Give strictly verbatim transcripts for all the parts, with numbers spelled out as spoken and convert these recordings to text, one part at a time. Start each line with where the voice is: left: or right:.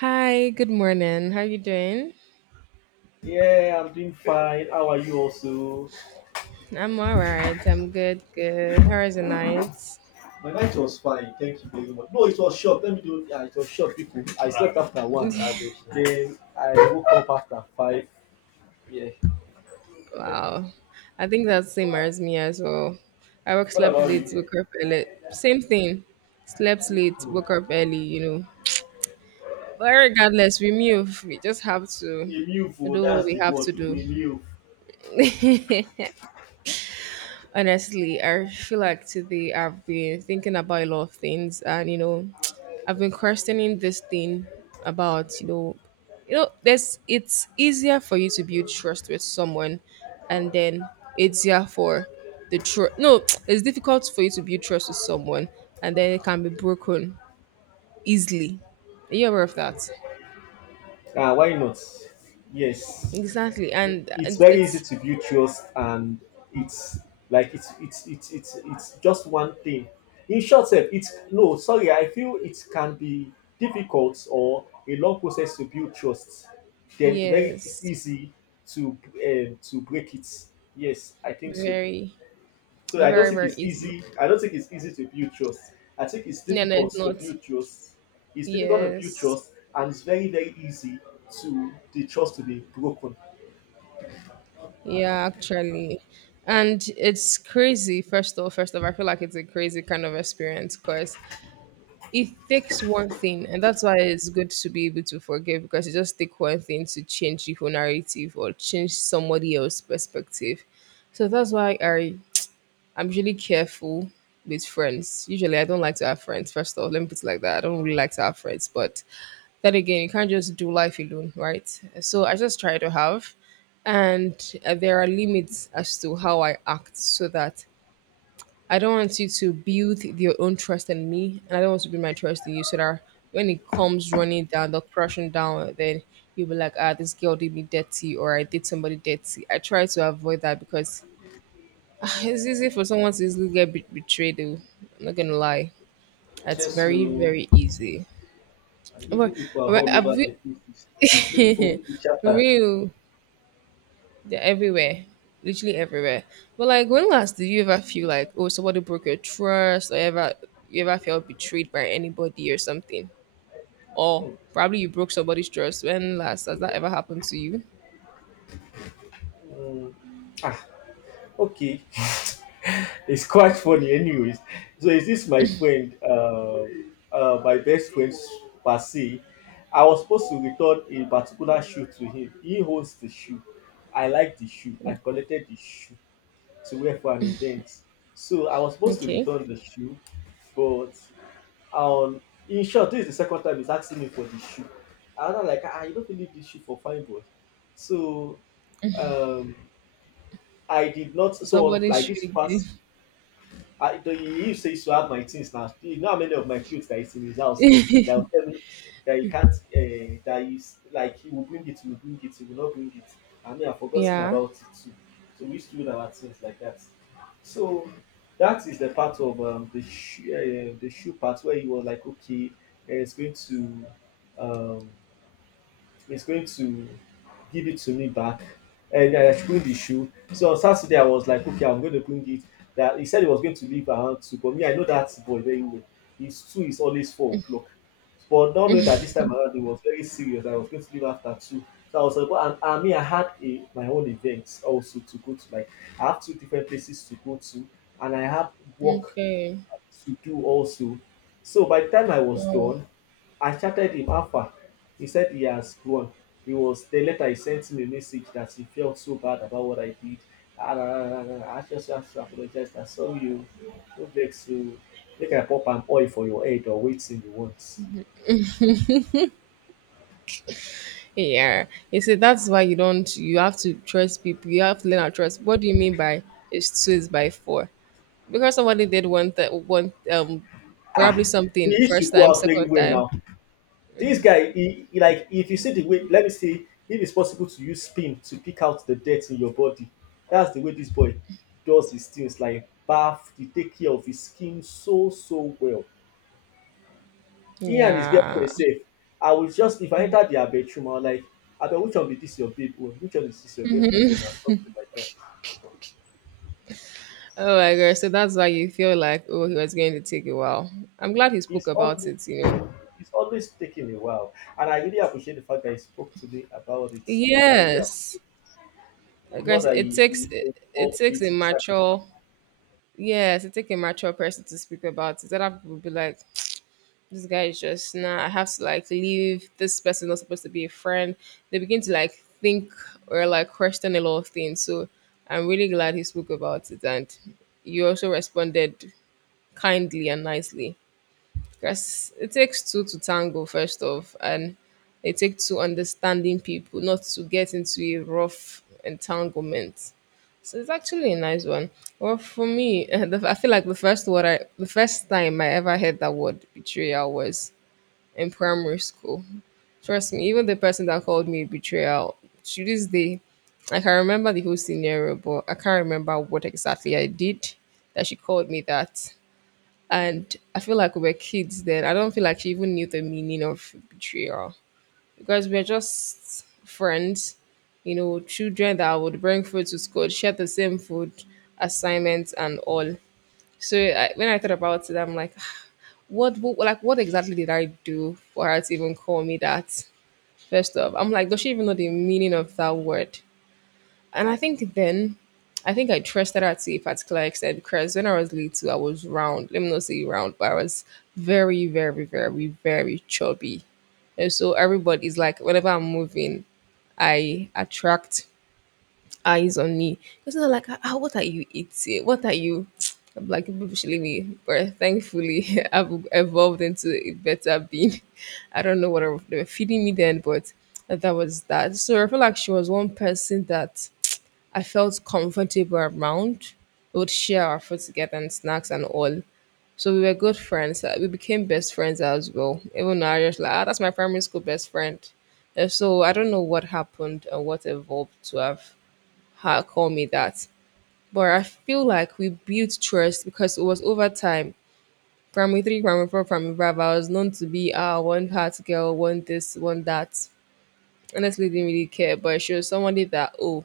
right: Hi, good morning. How you doing?
left: Yeah, I'm doing fine. How are you also?
right: I'm all right. I'm good, good. How is the night?
left: My night was fine. Thank you very much. No, it was short. Let me do yeah, it was short, people. I slept after one. Rubbish. Then I woke up after five. Yeah.
right: Wow. I think that same as me as well. I work
left: What
right: slept
left: about
right: late,
left: you?
right: woke up early. Same thing. Slept late, woke up early, you know. But regardless, we move. We just have to
left: Emil,
right: do what
left: that's
right: we
left: the
right: have
left: word.
right: to do.
left: Emil.
right: Honestly, I feel like today I've been thinking about a lot of things, and you know, I've been questioning this thing about you know, you know, there's it's easier for you to build trust with someone, and then it's easier for the trust. No, it's difficult for you to build trust with someone, and then it can be broken easily. Are you aware of that?
left: Ah, why not? Yes,
right: Exactly,
left: I-
right: and,
left: it's
right: and
left: very easy
right: it's
left: to build trust, and it's like it's it's it's it's it's just one thing. In short, sef, it's no. Sorry, I feel it can be difficult or a long process to build trust. Then very it's
right: yes,
left: easy to um, to break it. Yes, I think so.
right: very,
left: So I don't
right: very,
left: think
right: very
left: it's
right: easy.
left: easy. I don't think it's easy to build trust. I think it's
right: No, no,
left: difficult
right: it's
left: to
right: not.
left: build trust. It's difficult to build
right: Yes.
left: trust, and it's very very easy to the trust to be broken.
right: Yeah, actually. And it's crazy, first of all, first of all, I feel like it's a crazy kind of experience because it takes one thing, and that's why it's good to be able to forgive because it just takes one thing to change the whole narrative or change somebody else's perspective. So that's why I I'm usually careful with friends. Usually I don't like to have friends, first of all. Let me put it like that. I don't really like to have friends, but then again, you can't just do life alone, right? So I just try to have, and uh, there are limits as to how I act so that I don't want you to build your own trust in me, and I don't want to build my trust in you so that when it comes running down, the crashing down, then you'll be like, ah, this girl did me dirty, or I did somebody dirty. I try to avoid that because ah, it's easy for someone to easily get be- betrayed. Though. I'm not gonna lie, it's
left: Yes,
right: very,
left: so
right: very easy.
left: and evil
right: But,
left: people are
right: but
left: all
right: have
left: over the places, looking for
right: you
left: who is shattered.
right: real. They're everywhere. Literally everywhere. But like when last did you ever feel like oh somebody broke your trust or ever you ever felt betrayed by anybody or something? Or
left: Hmm.
right: probably you broke somebody's trust. When last has that ever happened to you?
left: Hmm. Ah. Okay. It's quite funny anyways. So is this my friend, uh, uh my best friend per se. I was supposed to return a particular shoe to him. He holds the shoe. I like the shoe. I collected the shoe to wear for an event. So I was supposed to
right: Okay.
left: return the shoe, but um in short, this is the second time he's asking me for the shoe, and I'm like, ah, you don't believe this shoe for fine boy. So um I did not. So
right: Somebody
left: like this
right: should
left: past,
right: give
left: I the he used to used to have my things now. You know how many of my clothes that is in his house, that will tell me that he can't. Uh, that is like he will bring it, he will bring it, he will not bring it. I mean, I've forgotten
right: yeah.
left: about it too. So we used to do our things like that. So that is the part of um, the shoe, uh, the shoe part, where he was like, okay, uh, it's going to. Um, is going to give it to me back. And I should bring the shoe. So on Saturday, I was like, okay, I'm going to bring it. That he said he was going to leave around two, but me, I know that boy very well. His two is always four o'clock. But not knowing that this time around it was very serious, that I was going to leave after two. So I was like, well, and, and me, I had a my own event also to go to. Like I have two different places to go to, and I have work
right: Okay.
left: to do also. So by the time I was
right: Oh.
left: done, I chatted him how far. He said he has grown. He was the Later he sent me a message that he felt so bad about what I did. Ah, ah, ah, ah, ah, ah, I just have to apologize. I'm sorry you. No vex you. Make I pop an oil for your head or waiting you want.
right: Yeah. You see that's why you don't you have to trust people. You have to learn how to trust. What do you mean by it's two is by four? Because somebody did one that one um probably
left: Ah, we
right: something
left: used to
right: first
left: go
right: time,
left: out very
right: second
left: well
right: time.
left: now. This guy, he, he like if you see the way, let me see if it's possible to use spin to pick out the dirt in your body. That's the way this boy does his things. Like bath, he take care of his skin so so well. He and his
right: Yeah.
left: girlfriend safe. I will just if I enter their bedroom, I will like, I bet which one be this your babe own, which one is this your girlfriend own, or something like that.
right: Oh my gosh. So that's why you feel like oh he was going to take a while. I'm glad he spoke
left: He's
right: about
left: always
right: it, you know.
left: it's always taking a while, and I really appreciate the fact that he spoke to me about it. Like I really
right: Yes.
left: appreciate
right: I
left: it, not
right: guess
left: that
right: it
left: he,
right: takes
left: he
right: it, it
left: involved
right: takes
left: it
right: a
left: inside his.
right: mature yes, it takes a mature person to speak about it. Other people will be like, this guy is just nah, I have to like leave this person, not supposed to be a friend. They begin to like think or like question a lot of things. So I'm really glad he spoke about it, and you also responded kindly and nicely because it takes two to tango, first off, and it takes two understanding people not to get into a rough entanglement. So it's actually a nice one. Well, for me, the, I feel like the first word I, the first time I ever heard that word betrayal was in primary school. Trust me, even the person that called me a betrayal to this day, I can remember the whole scenario, but I can't remember what exactly I did that she called me that. And I feel like we were kids then. I don't feel like she even knew the meaning of betrayal because we are just friends, you know, children that would bring food to school, share the same food, assignments, and all. So I, when I thought about it, I'm like, "Ah, what, what, like, what exactly did I do for her to even call me that? First off, I'm like, does she even know the meaning of that word? And I think then, I think I trusted her to a particular extent because when I was little, I was round. Let me not say round, but I was very, very, very, very chubby. And so everybody's like, whenever I'm moving, I attract eyes on me. It's not like, ah, what are you eating? What are you? I'm like, people should leave me. But thankfully, I've evolved into a better being. I don't know what they were feeding me then, but that was that. So I feel like she was one person that I felt comfortable around. We would share our food together and snacks and all. So we were good friends. Uh, We became best friends as well. Even though I was like, ah, that's my primary school best friend. Uh, So I don't know what happened and what evolved to have her call me that. But I feel like we built trust because it was over time. Primary three, primary four, primary five, I was known to be ah one hot girl, one this, one that. Honestly, didn't really care, but she was somebody that oh,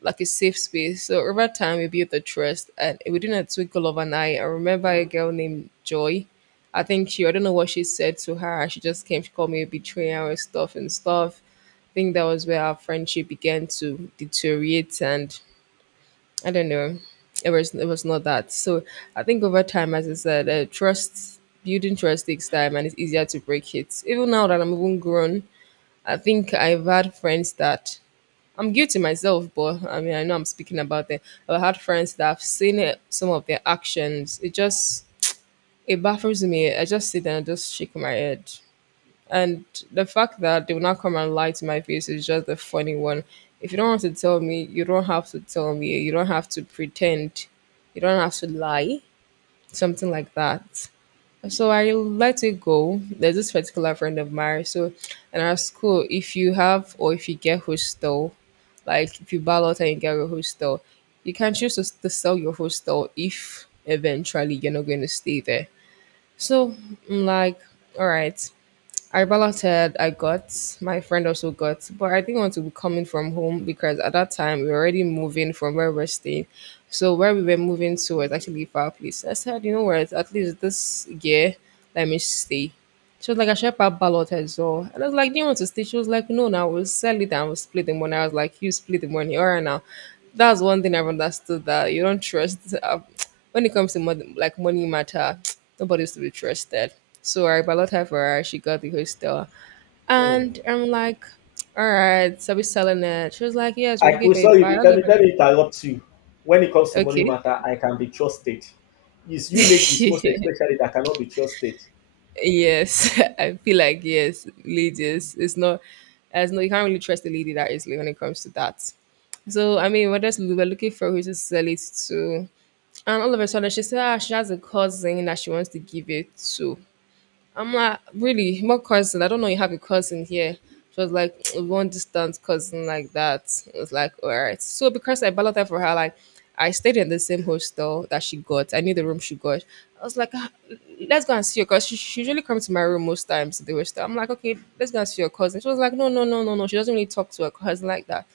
right: like a safe space. So over time, we built the trust, and within a twinkle of an eye. I remember a girl named Joy. I think she, I don't know what she said to her. She just came, she called me a betrayer and stuff and stuff. I think that was where our friendship began to deteriorate, and I don't know. It was it was not that. So I think over time, as I said, uh, trust building trust takes time, and it's easier to break it. Even now that I'm even grown, I think I've had friends that I'm guilty myself, but I mean I know I'm speaking about them. I've had friends that I've seen it, some of their actions. It just it baffles me. I just sit there and I just shake my head. And the fact that they will not come and lie to my face is just a funny one. If you don't want to tell me, you don't have to tell me. You don't have to pretend. You don't have to lie. Something like that. So I let it go. There's this particular friend of mine. So in our school, if you have or if you get hostel, like if you ballot and you get a hostel, you can choose to, to sell your hostel if eventually you're not going to stay there. So I'm like, all right, Arbala said I got, my friend also got, but I didn't want to be coming from home because at that time we were already moving from where we're staying. So where we were moving to was actually a far place. I said, you know what, at least this year, let me stay. She was like, I should help her ballot as well. And I was like, do you want to stay? She was like, no, now we'll sell it and we'll split the money. I was like, you split the money. All right, now. That's one thing I've understood that you don't trust. Uh, when it comes to money, like money matter, nobody's to be trusted. So I ballot her for her. She got the hostel.
left: Hmm.
right: And I'm like, all right, so we're selling it. She was like, yes, we're
left: I
right: looking
left: we
right: for a
left: sorry, be-
right: buyer.
left: let me let me interrupt you. When it comes to money
right: Okay.
left: matter, I can be trusted. It's you ladies most especially that cannot be trusted.
right: Yes, I feel like yes, ladies. It's not as no you can't really trust a lady that easily when it comes to that. So I mean we're just we were looking for who to sell it to. And all of a sudden she said ah, she has a cousin that she wants to give it to. I'm like, really, my cousin. I don't know you have a cousin here. She was like, one distant cousin like that. It was like, all right. So because I balloted for her, like, I stayed in the same hostel that she got. I knew the room she got. I was like, ah, let's go and see her because she, she usually comes to my room most times to the hostel. I'm like, okay, let's go and see your cousin. She was like, no, no, no, no, no. She doesn't really talk to her cousin like that.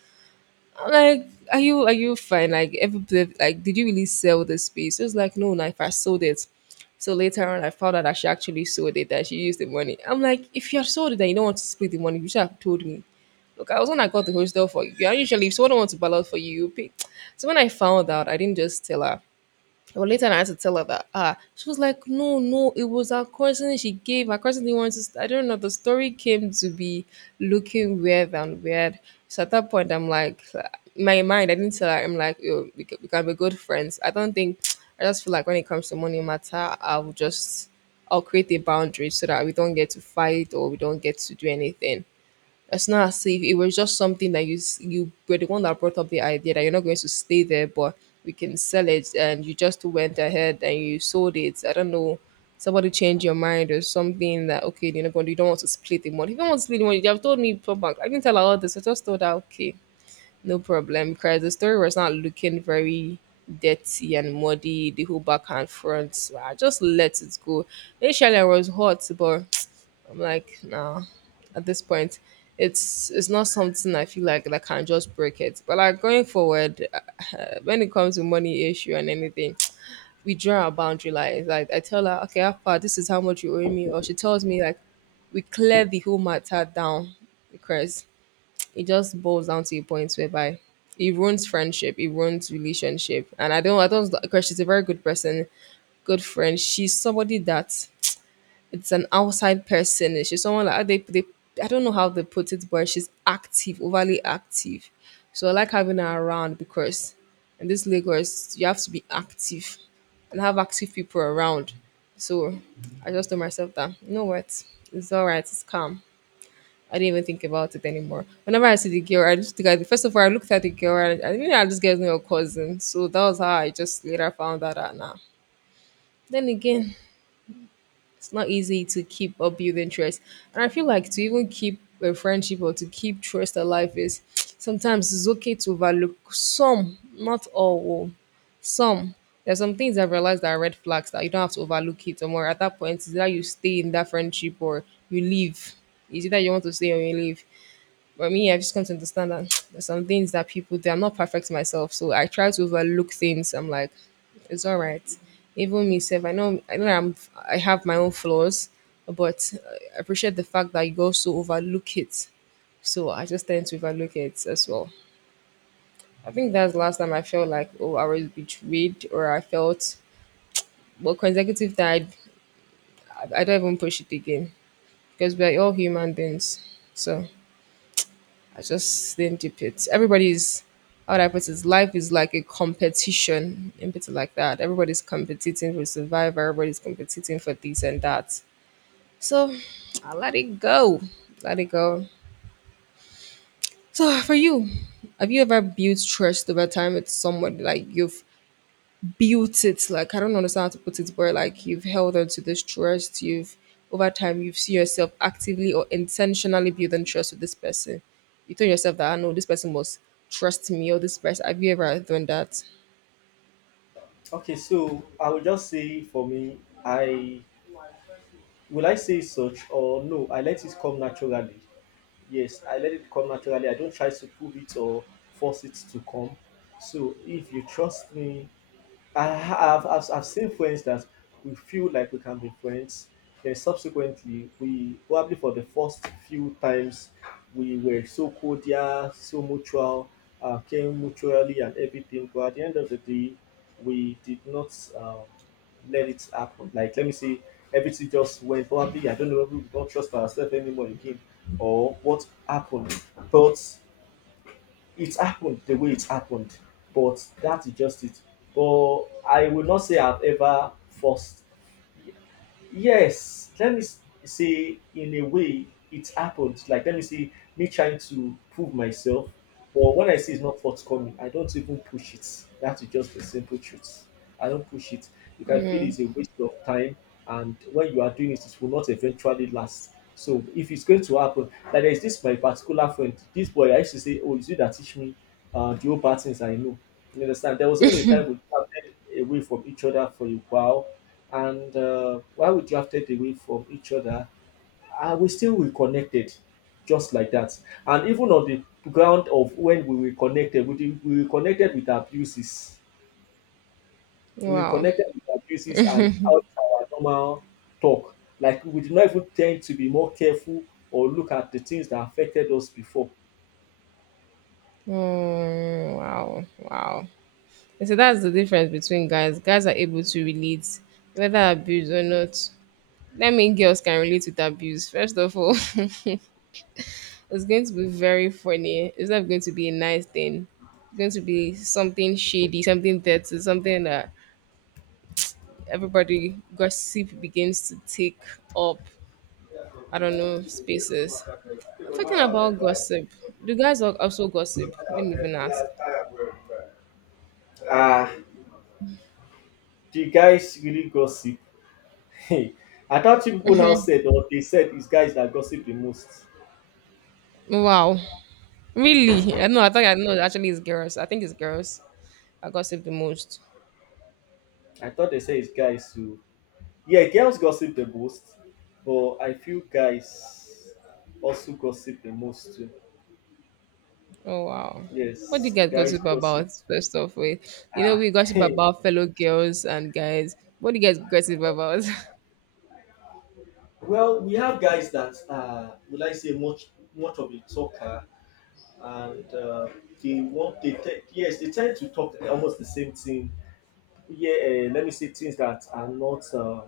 right: I'm like are you are you fine like everybody like did you really sell the space? It was like, no, like I sold it. So later on I found out that she actually sold it, that she used the money. I'm like, if you have sold it, then you don't want to split the money, you should have told me. Look, I was when I got the hostel for you, and usually if someone wants to ballot for you, you pay. So when I found out, I didn't just tell her, but later I had to tell her that ah, she was like, no, no, it was her cousin she gave. Her cousin didn't want to. St-. I don't know. The story came to be looking weird and weird. So at that point, I'm like, in my mind, I didn't tell her. I'm like, yo, we can, we can be good friends. I don't think. I just feel like when it comes to money matter, I will just, I'll create a boundary so that we don't get to fight or we don't get to do anything. It's not as if it was just something that you s- you were the one that brought up the idea that you're not going to stay there, but we can sell it, and you just went ahead and you sold it. I don't know. Somebody changed your mind or something that okay, you know, but you don't want to split the money. If you don't want to split the money, you have told me for back. I didn't tell her all this. I just told her okay, no problem, because the story was not looking very dirty and muddy. The whole back and front, so I just let it go. Initially, I was hot, but I'm like, nah. At this point, it's it's not something I feel like that can just break it. But like going forward, when it comes to money issue and anything, we draw our boundary lines. Like I tell her, okay, Alpha, this is how much you owe me, or she tells me like, we clear the whole matter down because it just boils down to a point whereby it ruins friendship, it ruins relationship, and I don't, I don't because she's a very good person, good friend. She's somebody that it's an outside person. And She's someone like they, they I don't know how they put it, but she's active, overly active. So I like having her around because in this Lagos you have to be active and have active people around. So I just told myself that you know what, it's all right, it's calm. I didn't even think about it anymore. Whenever I see the girl, I just think I, first of all I looked at the girl. I, I knew that this girl's not your cousin, so that was how I just later found that out. Now, then again, it's not easy to keep or build interest. And I feel like to even keep a friendship or to keep trust alive is sometimes it's okay to overlook some, not all, oh, some. There's some things I've realized that are red flags that you don't have to overlook it. Or more at that point, is that you stay in that friendship or you leave. Is it that you want to stay or you leave? But me, I've just come to understand that there's some things that people do. I'm not perfect myself, so I try to overlook things. I'm like, it's all right. Even myself, I know, I know, I'm, I have my own flaws, but I appreciate the fact that you also overlook it. So I just tend to overlook it as well. I think that's the last time I felt like, oh, I was betrayed, or I felt, well, consecutive that I, I don't even push it again because we're all human beings. So. I just didn't dip it. Everybody's how would I put it? Life is like a competition, in bit like that. Everybody's competing for survival. Everybody's competing for this and that. So I let it go. Let it go. So for you, have you ever built trust over time with someone like you've built it like I don't understand how to put it, but like you've held on to this trust, you've over time you've seen yourself actively or intentionally building trust with this person, you told yourself that I know this person must trust me, or this person, have you ever done that?
left: Okay, so I will just say for me, I will I say such or no, I let it come naturally. Yes, I let it come naturally. I don't try to prove it or force it to come. So if you trust me, I have I've, I've seen friends that we feel like we can be friends. Then subsequently, we probably for the first few times we were so cordial, so mutual, uh, came mutually and everything. But at the end of the day, we did not um, let it happen. Like let me say, everything just went probably. I don't know. We don't trust ourselves anymore again, or what happened, but it happened the way it happened, but that's just it. But I will not say I've ever forced. Yes, let me s- say in a way it happened. Like let me say me trying to prove myself, but when I see it's not forthcoming, I don't even push it. That's just the simple truth. I don't push it. You can feel it's a waste of time, and when you are doing it, it will not eventually last. So if it's going to happen, like, there's this my particular friend, this boy I used to say, oh, is you that teach me uh the old patterns I know. You understand there was even a time we started away from each other for a while. And uh, while we drifted away from each other, uh, we still reconnected just like that. And even on the ground of when we reconnected, we, did, we reconnected with abuses. We
right: Wow.
left: reconnected with abuses and out our normal talk. Like we did not even tend to be more careful or look at the things that affected us before.
right: Mm, wow, wow. And so that's the difference between guys, guys are able to relate whether abuse or not. Let me, girls can relate with abuse first of all. It's going to be very funny. It's not going to be a nice thing. It's going to be something shady, something dirty, something that everybody gossip begins to take up. I don't know spaces. Talking about gossip, do guys al- also gossip? Let me even ask.
left: Ah, the guys really gossip. Hey, I thought people now said or they said it's guys that gossip the most.
right: Wow, really? I know. I thought I know. Actually, it's girls. I think it's girls. I gossip the most.
left: I thought they said it's guys who, yeah, girls gossip the most, but I feel guys also gossip the most too.
right: Oh wow. What do you
left: Yes,
right: guys
left: guys
right: gossip
left: gossip.
right: about? First off, with you know
left: Ah.
right: we gossip
left: Hey.
right: about fellow girls and guys. What do you guys gossip about?
left: Well, we have guys that are, would I say, much much of a talker, and uh, they want they te- yes, they tend to talk almost the same thing. Yeah, uh, let me say things that are not. Um,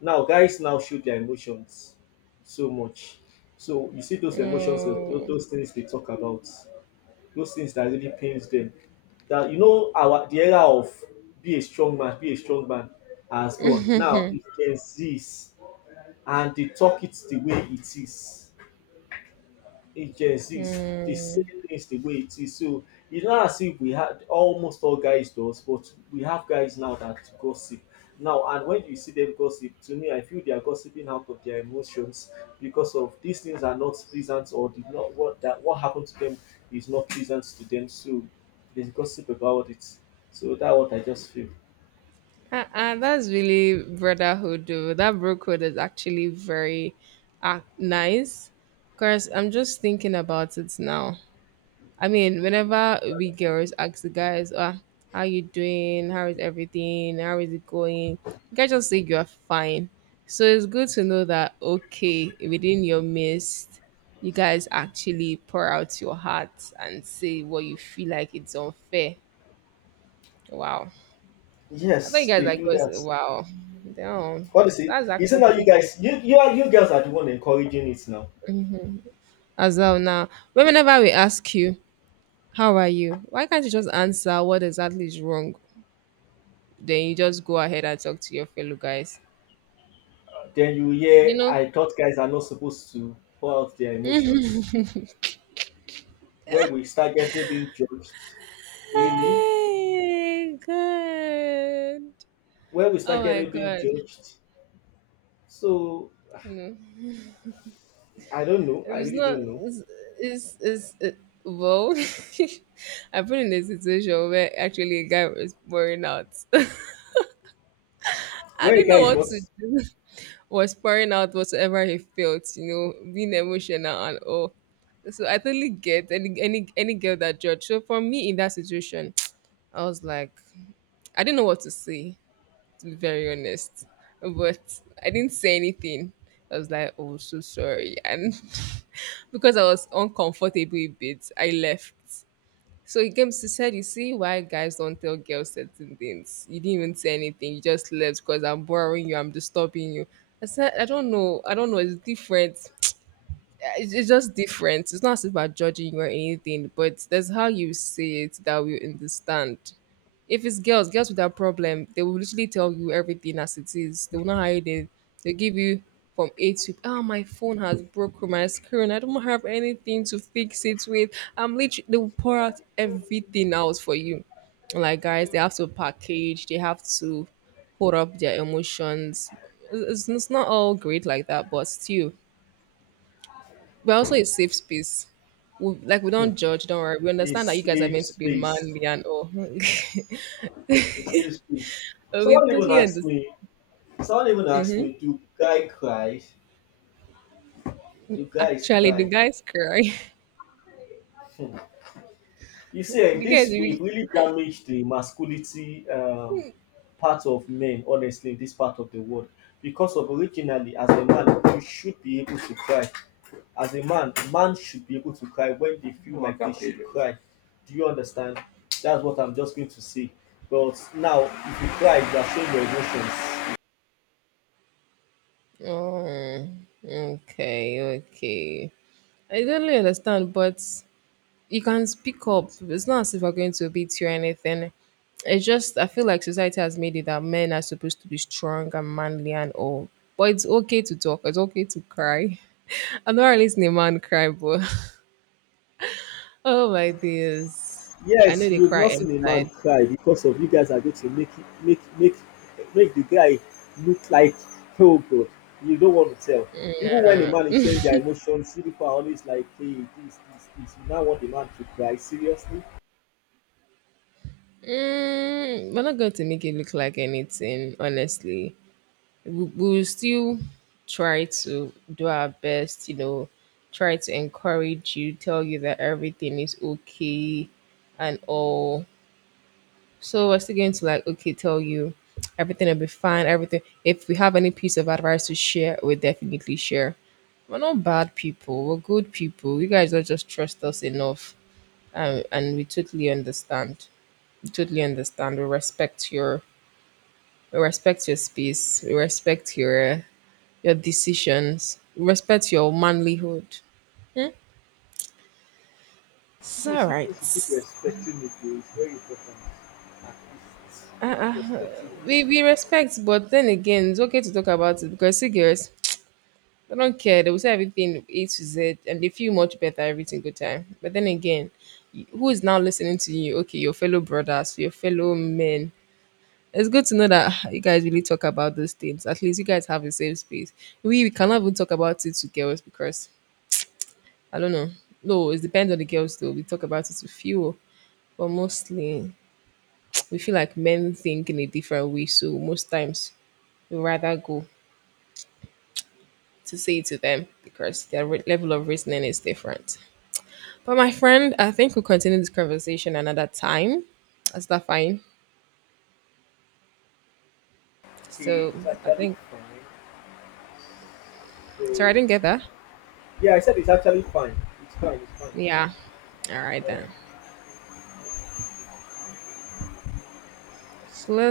left: Now, guys now show their emotions so much. So you see those emotions, uh, tho-
right: Mm.
left: those things they talk about, those things that really pains them. That, you know, our the era of be a strong man, be a strong man has gone. Now it can cease, and they talk it the way it is, it just is the same things the way it is. So it's not as if we had almost all guys does, but we have guys now that gossip. Now and when you see them gossip, to me I feel they are gossiping out of their emotions because of these things are not pleasant or did not what that what happened to them is not pleasant to them. So they gossip about it. So that's what I just feel.
right: Uh-uh, that's really brotherhood, though. That bro code is actually very uh, nice. Because I'm just thinking about it now. I mean, whenever we girls ask the guys, ah, how you doing? How is everything? How is it going? You guys just say you are fine. So it's good to know that, okay, within your midst, you guys actually pour out your heart and say what you feel like it's unfair. Wow. I thought you
left: Yes,
right: guys
left: they
right: like
left: do
right: going
left: that.
right: to wow. Damn.
left: What is it?
right: That's
left: Isn't that you
right: actually
left: guys you you are you girls are the one encouraging it now?
right: as well now. But whenever we ask you, how are you? Why can't you just answer what exactly is wrong? Then you just go ahead and talk to your fellow guys.
left: Then you
right: You
left: hear,
right: know?
left: I thought guys are not supposed to pour out their emotions. Where we start getting being judged, really?
right: Hey, good.
left: Where we
right: Oh
left: start
right: my
left: getting being
right: god.
left: judged. So
right: No.
left: I don't know.
right: It
left: I
right: was
left: really
right: not
left: don't know.
right: it's it's, it's it, well I've been in a situation where actually a guy was pouring out. I
left: Where a
right: didn't know
left: guy is
right: what
left: what?
right: to was pouring out whatever he felt, you know, being emotional and all. So I totally get any any any girl that judge. So for me in that situation, I was like, I didn't know what to say, to be very honest. But I didn't say anything. I was like, oh so sorry. And because I was uncomfortable a bit, I left. So he came to said, "You see why guys don't tell girls certain things? You didn't even say anything. You just left because I'm bothering you. I'm disturbing you." I said, "I don't know. I don't know. It's different it's, it's just different. It's not as if we're judging you or anything, but there's how you say it that we understand. If it's girls, girls with that problem, they will literally tell you everything as it is. They will not hide it. They give you from A to oh my phone has broken my screen. I don't have anything to fix it with. I'm literally they will pour out everything else for you. Like guys, they have to package. They have to hold up their emotions. It's, it's not all great like that, but still, but also a safe space. We, like we don't judge, don't worry. We
left: A
right: understand that you guys are
left: safe
right: meant to be
left: space,
right: manly and all.
left: a safe space.
right: But we
left: Someone even
right: totally
left: asked
right: understand.
left: me. Someone even asked me, do guy cry? Do guys
right: Actually, the
left: cry?
right: guys cry.
left: You see, like,
right: The guys
left: this
right: really.
left: we've really damaged the masculinity um, part of men, honestly, in this part of the world. Because of originally, as a man, you should be able to cry. As a man, man should be able to cry when they feel like they should cry. Do you understand? That's what I'm just going to say. But now, if you cry, you are showing your emotions.
right: Oh, okay, okay. I totally understand, but you can speak up. It's not as if we're going to beat you or anything. It's just I feel like society has made it that men are supposed to be strong and manly and all. But it's okay to talk. It's okay to cry. I'm not really listening a man cry, but oh my dears. I know
left: Yes,
right: they
left: you've
right: cry
left: not seen a man
right: inside.
left: cry because of you guys are going to make make make make the guy look like, oh god, you don't want to tell. Even when a man is showing their emotions, you people are always like, hey, this, this, this. You now want the man to cry seriously?
right: Mm, we're not going to make it look like anything, honestly. We, we will still try to do our best, you know, try to encourage you, tell you that everything is okay and all. So we're still going to, like, okay, tell you everything will be fine, everything. If we have any piece of advice to share, we'll definitely share. We're not bad people, we're good people. You guys don't just trust us enough um, and we totally understand. We totally understand. We respect your we respect your space. We respect your uh, your decisions. We respect your manlyhood. Hmm? It's all
left: Please, you
right: right.
left: people should keep respecting it. Though. It's very important. At least keep respecting it.
right: We we respect, but then again, it's okay to talk about it because see girls, they don't care. They will say everything A to Z, and they feel much better every single time. But then again, y- who is now listening to you? Okay, your fellow brothers, your fellow men, it's good to know that you guys really talk about those things. At least you guys have the same space. We, we cannot even talk about it to girls because I don't know. No, it depends on the girls though. We talk about it to few, but mostly we feel like men think in a different way. So most times we rather go to say it to them because their re- level of reasoning is different. But my friend, I think we'll continue this conversation another time. Is that fine?
left: Okay,
right: So
left: it's
right: I
left: actually
right: think
left: fine. So
right: sorry I didn't get that.
left: yeah, I said it's actually fine. It's fine. It's fine.
right: Yeah. All right
left: All
right: then.
left: right.
right: So let's